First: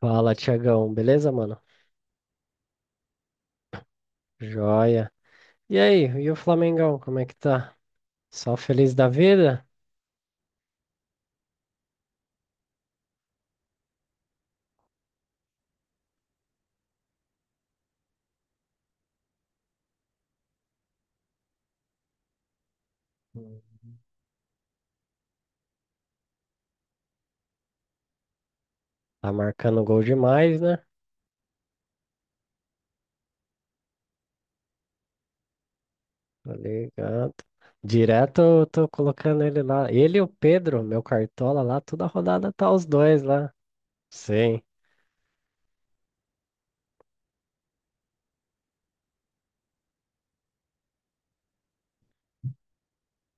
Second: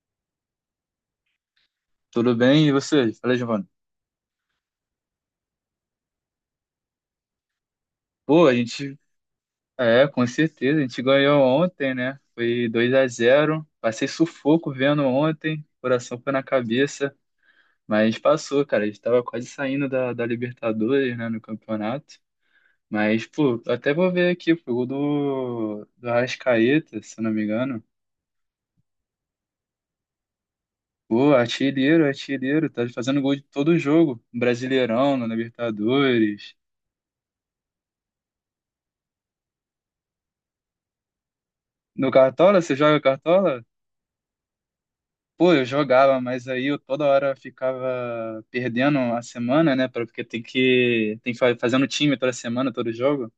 Fala, Tiagão, beleza, mano? Tudo bem? E você? Fala, Giovanni. Joia. E aí, e o Flamengão, como é que tá? Pô, a Só feliz gente. da vida? É, com certeza. A gente ganhou ontem, né? Foi 2-0. Passei sufoco vendo ontem. Coração foi na cabeça. Mas passou, cara. A gente tava quase saindo da, Libertadores, né? No campeonato. Mas, Hum. pô, eu até vou ver aqui. Pô, o gol do Arrascaeta, se eu não me engano. Tá marcando gol demais, né? Pô, artilheiro, artilheiro. Tá fazendo gol de todo jogo. Brasileirão, na Libertadores. Tá ligado. Direto eu tô colocando ele lá. Ele e o Pedro, meu cartola lá, toda No rodada Cartola? tá Você os joga dois lá. Cartola? Sim. Pô, eu jogava, mas aí eu toda hora ficava perdendo a semana, né? Porque tem que fazendo time toda semana, todo jogo.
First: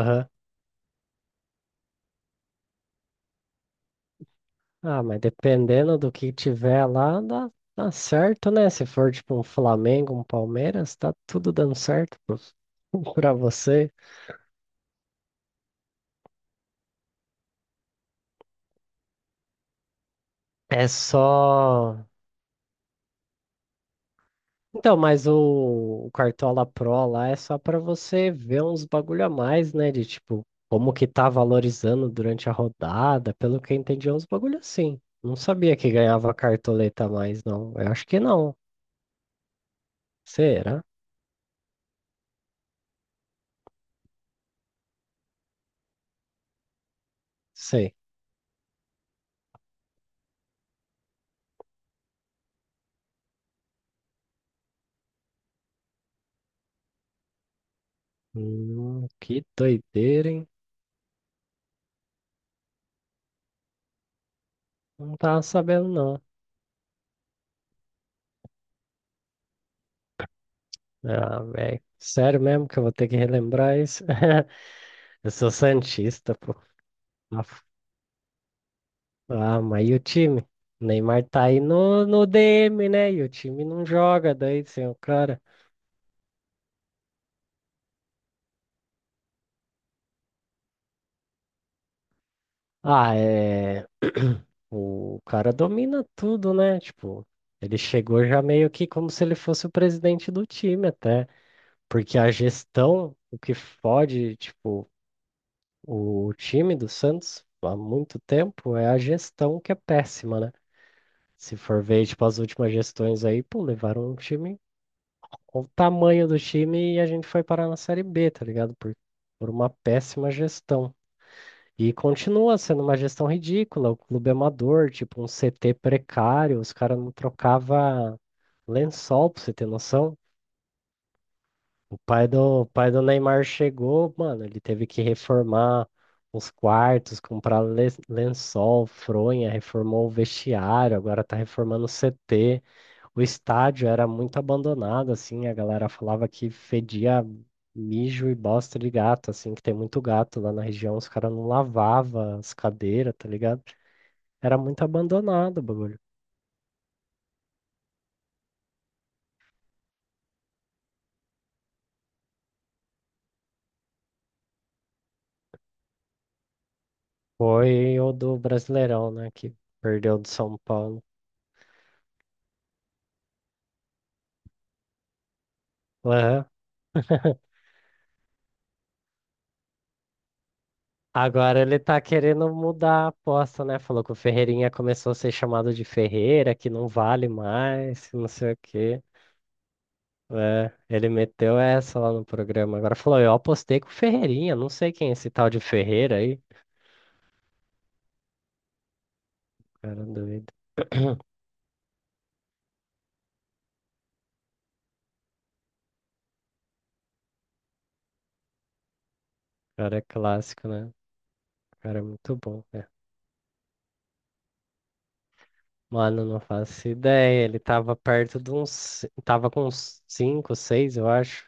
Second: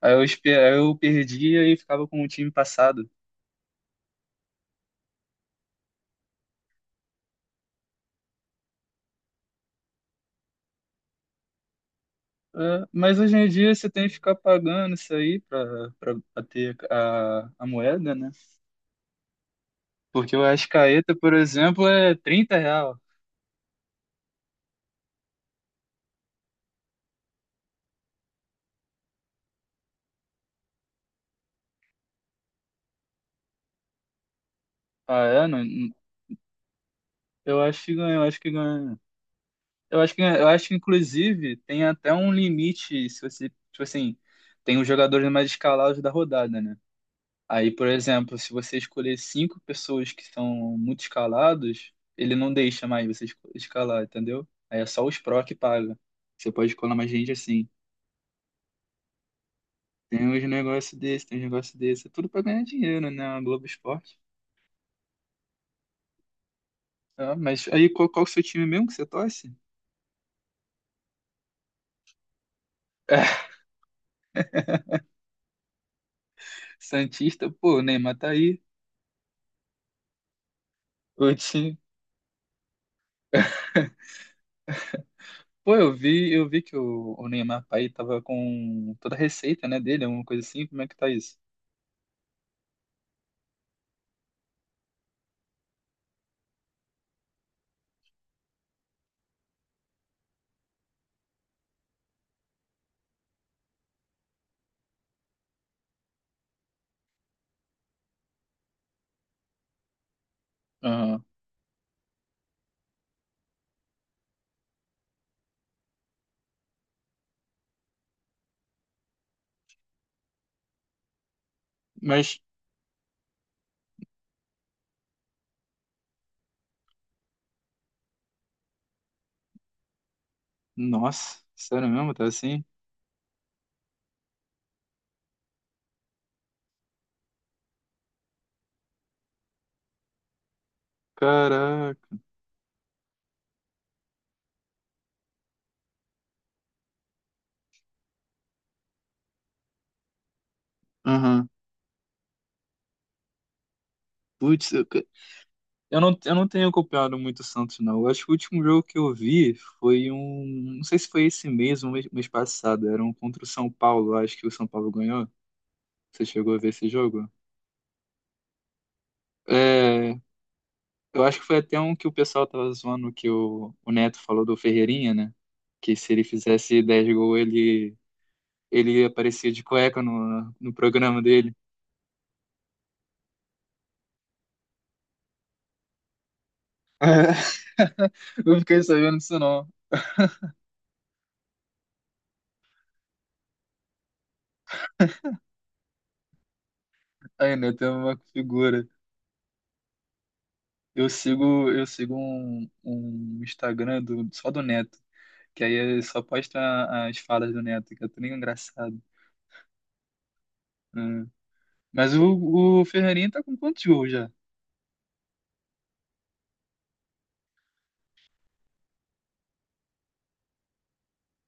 Aí eu, espe- aí eu perdia e ficava com o time passado. Ah, mas dependendo do que tiver lá, dá, dá certo, né? Se for tipo um Flamengo, um Palmeiras, tá tudo dando certo pro- É, mas pra hoje em dia você você. tem que ficar pagando isso aí pra, ter a moeda, né? Porque o É Ascaeta, por exemplo, só. é R$ 30. Então, mas o Cartola Pro lá é só para você ver uns bagulho a mais, né? De tipo, como que tá valorizando durante a rodada, pelo que eu entendi, é uns bagulho assim. Ah, Não é? Não, sabia que ganhava cartoleta a mais, eu não. acho Eu que acho que ganhou, eu acho que não. ganha. Eu acho que Será? inclusive, tem até um limite, se você, tipo assim, tem os jogadores mais escalados da rodada, né? Aí, por Sei. exemplo, se você escolher cinco pessoas que são muito escalados, ele não deixa mais você escalar, entendeu? Aí é só os pró que paga. Você pode escolar mais gente assim. Que Tem doideira, uns hein? negócios desse, tem uns negócios desse. É tudo pra ganhar dinheiro, né? A Globo Esporte. Não tava sabendo, não. Ah, mas aí, qual, o seu time mesmo que você torce? Ah, velho. Sério mesmo que eu vou ter que relembrar isso? Eu sou santista, pô. Tá. Santista, pô, o Neymar tá aí. Ah, mas e o time? O Neymar O tá aí time. no DM, né? E o time não joga daí sem o cara. Pô, eu vi que o Neymar pai tava com toda a receita, né, dele, alguma coisa assim, como é que tá isso? Ah, é. O cara domina tudo, né? Tipo, ele chegou já meio que como se ele fosse o presidente do time, até. Porque a gestão, o que fode, tipo, o time do Santos há muito tempo é a gestão que é péssima, né? Aham. Se for ver, tipo, as últimas gestões aí, pô, levaram um time. Olha o tamanho do time e a gente foi parar na Série B, tá ligado? Por uma péssima gestão. E Mas, continua sendo uma gestão ridícula, o clube é amador, tipo um CT precário, os caras não trocava lençol, pra você ter noção. nossa, sério O mesmo, tá pai do, assim? o pai do Neymar chegou, mano, ele teve que reformar os quartos, comprar le- lençol, fronha, reformou o vestiário, agora tá reformando o Caraca. CT. O estádio era muito abandonado, assim, a galera falava que fedia mijo e bosta de gato, assim, que tem muito gato lá na região, os caras não Aham. lavavam as cadeiras, tá ligado? Era Putz, muito eu, abandonado o bagulho. eu não, eu não tenho acompanhado muito o Santos, não. Eu acho que o último jogo que eu vi foi um, não sei se foi esse mês ou mês passado, era um contra o São Paulo, eu acho que o São Paulo ganhou. Você chegou a ver esse jogo? Foi o do Brasileirão, né, que É, perdeu do São Paulo. eu acho que foi até um que o pessoal tava zoando que o, Neto falou do Ferreirinha, né? Que se ele Aham. fizesse 10 gols, ele, aparecia de cueca no programa dele. Agora ele tá querendo mudar a aposta, né? Falou que o Ferreirinha começou a ser chamado de Ferreira, que não vale mais, que não sei Eu o fiquei quê. sabendo disso não. É, ele meteu essa lá no programa. Agora falou, eu apostei com o Ferreirinha, não sei quem é esse tal de Ferreira aí. Aí, Neto é uma figura. Cara doido. Eu sigo um Instagram só do Neto, que aí ele só posta as falas do Neto, que é tudo engraçado, Cara é clássico, né? né? Cara é Mas muito bom, o né? Ferreirinha tá com quantos gols já? Mano, não faço ideia. Ele tava perto de uns. Tava com uns 5, 6, eu acho.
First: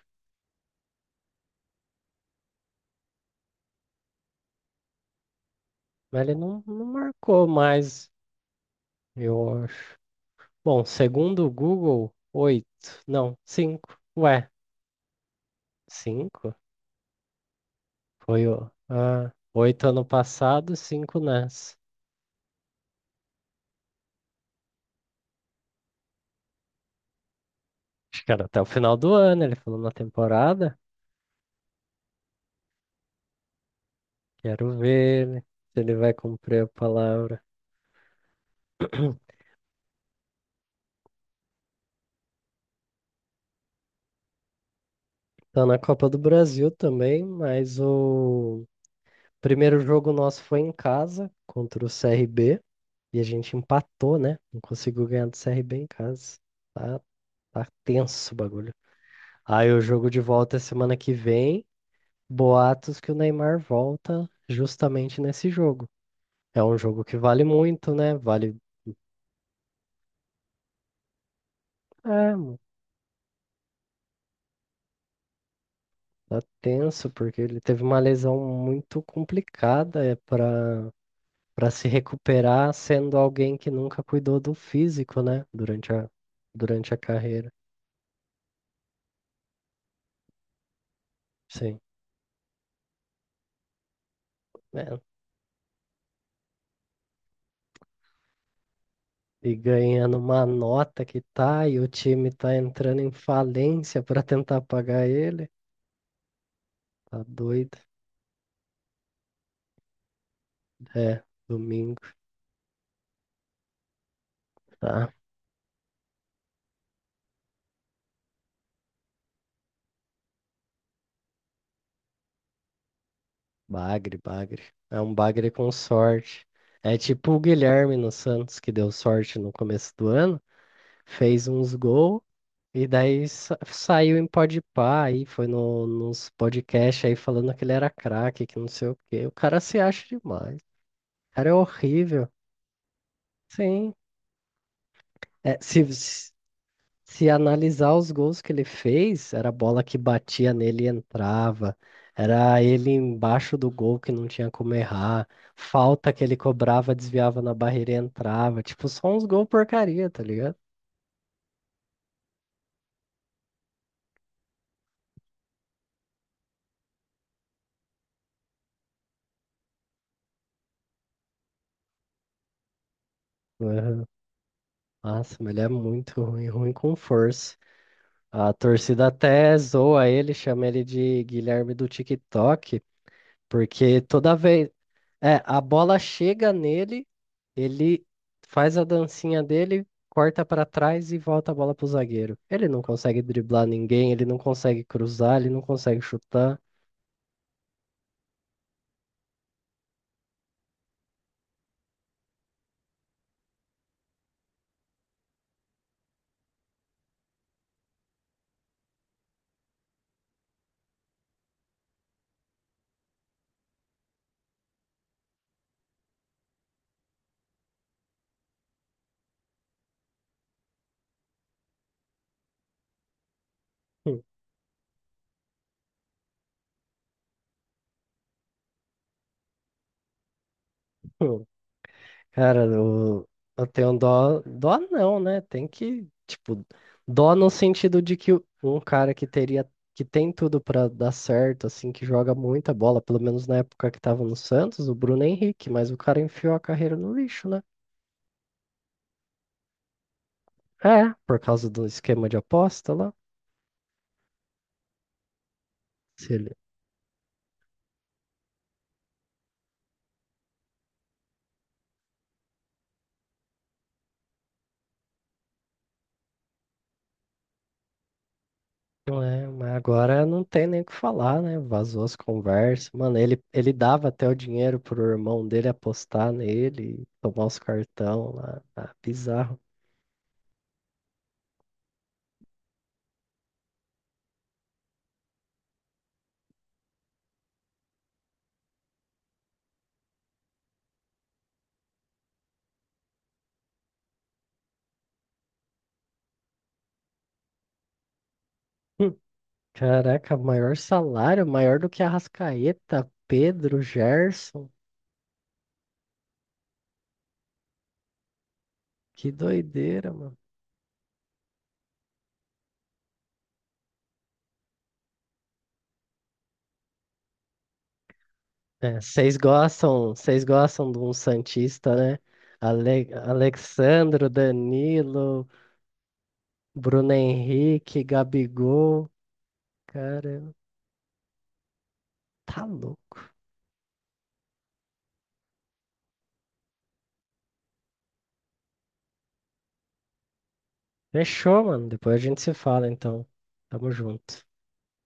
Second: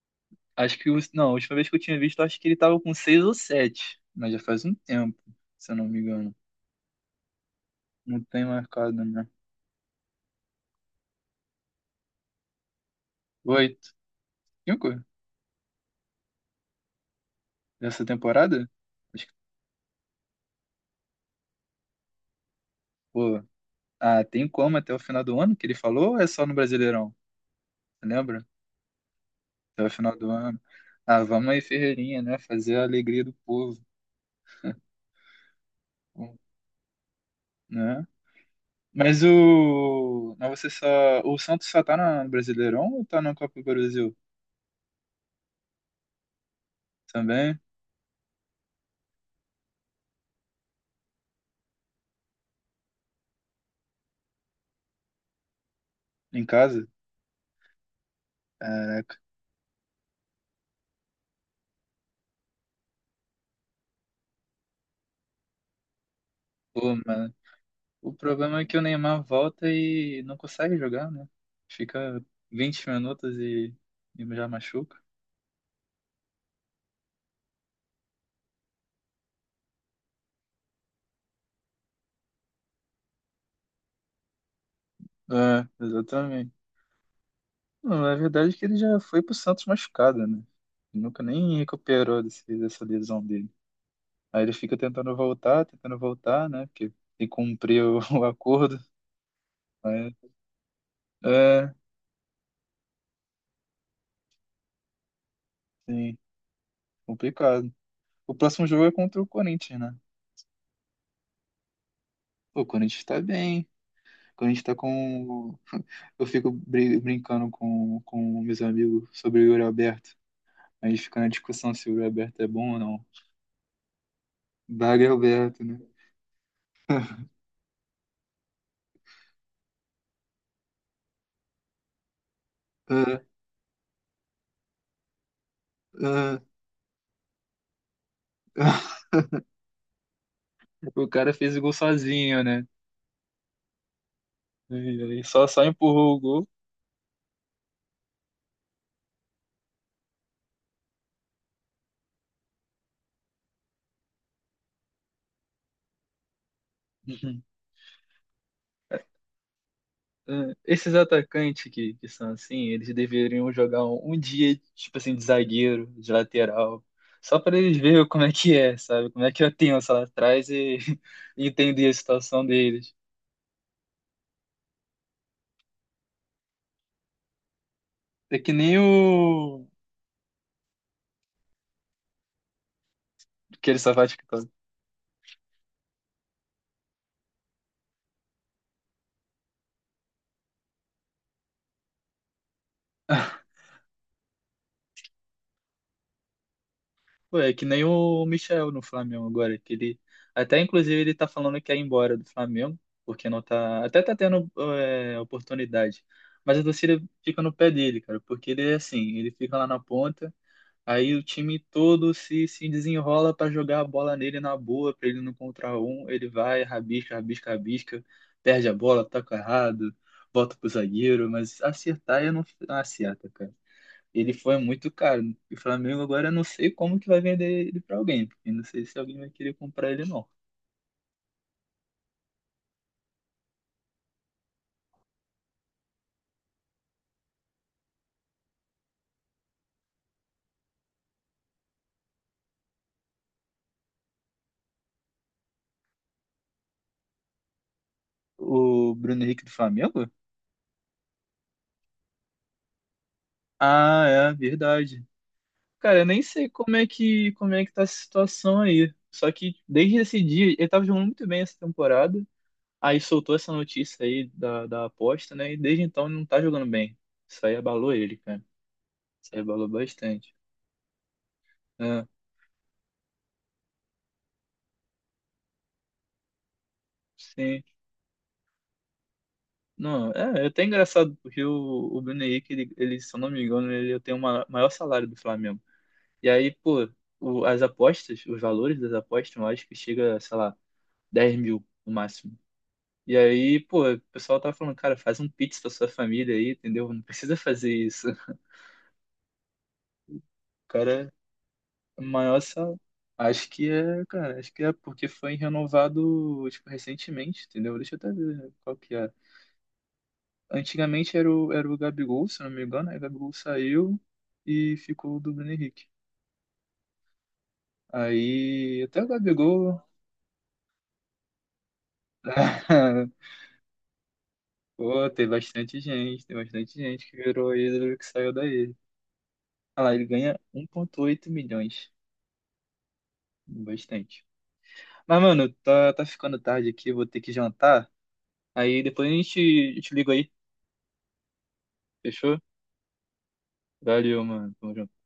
Acho que, não, a última vez que eu tinha visto, acho que ele tava com seis ou sete, mas já faz um tempo, se eu não me Mas engano. ele não, não marcou mais, Não tem marcado, né? eu acho. Bom, segundo o Google, 8. Não, Oito, 5. Ué, cinco 5. dessa Foi temporada? o. Acho Ah, que, 8 ano passado, 5 nessa. pô, ah, tem como até o final do ano que ele falou ou é só no Brasileirão? Você Acho que era lembra? até o final do ano, ele falou Até o na final do ano. temporada. Ah, vamos aí, Ferreirinha, né? Fazer a alegria do povo, Quero ver ele, se ele vai pô, cumprir a palavra. né? Mas o. Mas você só. O Santos só tá no Brasileirão ou tá na Copa do Brasil? Tá na Copa do Brasil também, Também? mas o primeiro jogo nosso foi em casa contra o CRB e a gente empatou, né? Não conseguiu ganhar do CRB em casa. Em casa? Tá, tá tenso o bagulho. Caraca. Aí o jogo de volta é semana que vem. Boatos que o Neymar volta justamente nesse jogo. É um Pô, jogo que vale muito, o né? Vale. problema é que o Neymar volta e não consegue jogar, né? Fica É. 20 minutos e já machuca. Tá tenso, porque ele teve uma lesão muito complicada é para para se recuperar sendo alguém que nunca cuidou do físico, né? É, exatamente. Durante a carreira. Não, a verdade é que ele já foi pro Santos machucado, né? Ele nunca nem Sim. recuperou desse, dessa lesão dele. Aí ele fica É. Tentando voltar, né? Porque tem que cumprir o, o acordo. E Mas, ganhando uma nota que tá, é, e o time tá entrando em falência para tentar pagar ele. sim, Tá complicado. doido? O próximo jogo é contra o Corinthians, né? É, domingo, Pô, o Corinthians tá bem. O Corinthians tá tá? com eu fico brincando com, meus amigos sobre o Yuri Alberto. A gente fica na discussão se o Yuri Alberto é bom ou não. Bagre, bagre. É Bagre um bagre Alberto, com né? sorte. É tipo o Guilherme no Santos, que deu sorte no começo do ano, fez uns gols. E Ah, daí sa- saiu em Podpah aí, foi no, nos ah, podcasts aí falando que ele era craque, que não sei o quê. O cara se acha demais. o cara O cara é fez o gol horrível. sozinho, né? Sim. E só, É, só se, empurrou o se gol. se analisar os gols que ele fez, era bola que batia nele e entrava. Era ele embaixo do gol que não tinha como errar. Falta que ele cobrava, desviava Uhum. na barreira e entrava. Tipo, só uns gols porcaria, tá Ah, ligado? esses atacantes que, são assim, eles deveriam jogar um dia, tipo assim, de zagueiro, de lateral, só para eles verem como é que é, sabe? Como é que eu tenho lá atrás e e entender a situação deles. Uhum. Nossa, mas ele é muito ruim, ruim com força. É que A nem torcida até o zoa ele, chama ele de Guilherme do TikTok, aquele porque Savate que toda tá. vez. É, a bola chega nele, ele faz a dancinha dele, corta pra trás e volta a bola pro zagueiro. Ele não consegue driblar ninguém, ele não consegue cruzar, ele não consegue chutar. Pô, é que nem o Michel no Flamengo agora, que ele até inclusive ele tá falando que ia embora do Flamengo, porque não tá, até tá tendo oportunidade, mas a torcida fica no pé dele, cara, porque ele é assim, ele fica lá na ponta, aí o time todo se desenrola pra jogar a bola nele na boa, pra ele não contra um, ele vai, rabisca, rabisca, rabisca, perde a bola, toca errado, volta pro zagueiro, mas acertar ele não acerta, cara. Ele foi muito caro. E o Flamengo agora eu não sei como que vai vender ele pra alguém, porque não sei se alguém vai querer comprar ele não. Cara, eu, eu tenho dó. Dó não, né? Tem que, tipo, dó no sentido de que um cara que teria, que tem tudo pra dar certo, assim, que joga muita bola, pelo menos na época que tava no Santos, o Bruno Henrique, mas o cara enfiou a carreira no lixo, né? O Bruno Henrique do Flamengo? É, por causa do esquema de aposta lá. Ah, é verdade. Cara, eu nem Se sei ele... como é que tá a situação aí. Só que desde esse dia, ele tava jogando muito bem essa temporada. Aí soltou essa notícia aí da, aposta, né? E desde então ele não tá jogando bem. Isso aí abalou ele, cara. Isso aí É, abalou mas agora bastante. não tem nem o que falar, né? É, Vazou as conversas. Mano, ele dava até o dinheiro pro irmão dele apostar nele, tomar os sim. cartão lá. Ah, bizarro. Não, é até engraçado, porque o, Bruno Henrique, ele, se eu não me engano, ele tem o maior salário do Flamengo. E aí, pô, as apostas, os valores das apostas, eu acho que chega, sei lá, 10 mil no máximo. E aí, pô, o pessoal tá falando, cara, faz um pix pra sua família aí, entendeu? Não precisa fazer isso. O Hum. Caraca, maior cara, salário, maior do é o que maior salário. Arrascaeta, Acho que Pedro, é, cara, acho que Gerson. é porque foi renovado, tipo, recentemente, entendeu? Deixa eu até ver qual que é. Que doideira, mano. Antigamente era o, Gabigol, se não me engano, aí o Gabigol saiu e ficou o do Bruno Henrique. Aí É, até o Gabigol. Vocês gostam de um Santista, né? Ale Alexandro, Pô, tem Danilo, bastante gente, tem bastante gente Bruno que virou ídolo Henrique, que saiu daí. Gabigol. Olha lá, ele ganha Caramba, 1,8 milhões. tá louco. Bastante. Mas, mano, tá ficando tarde aqui, vou ter que jantar. Aí depois a gente, eu te ligo aí, Fechou, mano. Depois a fechou? gente se fala, então. Tamo Valeu, junto. mano. Tamo junto.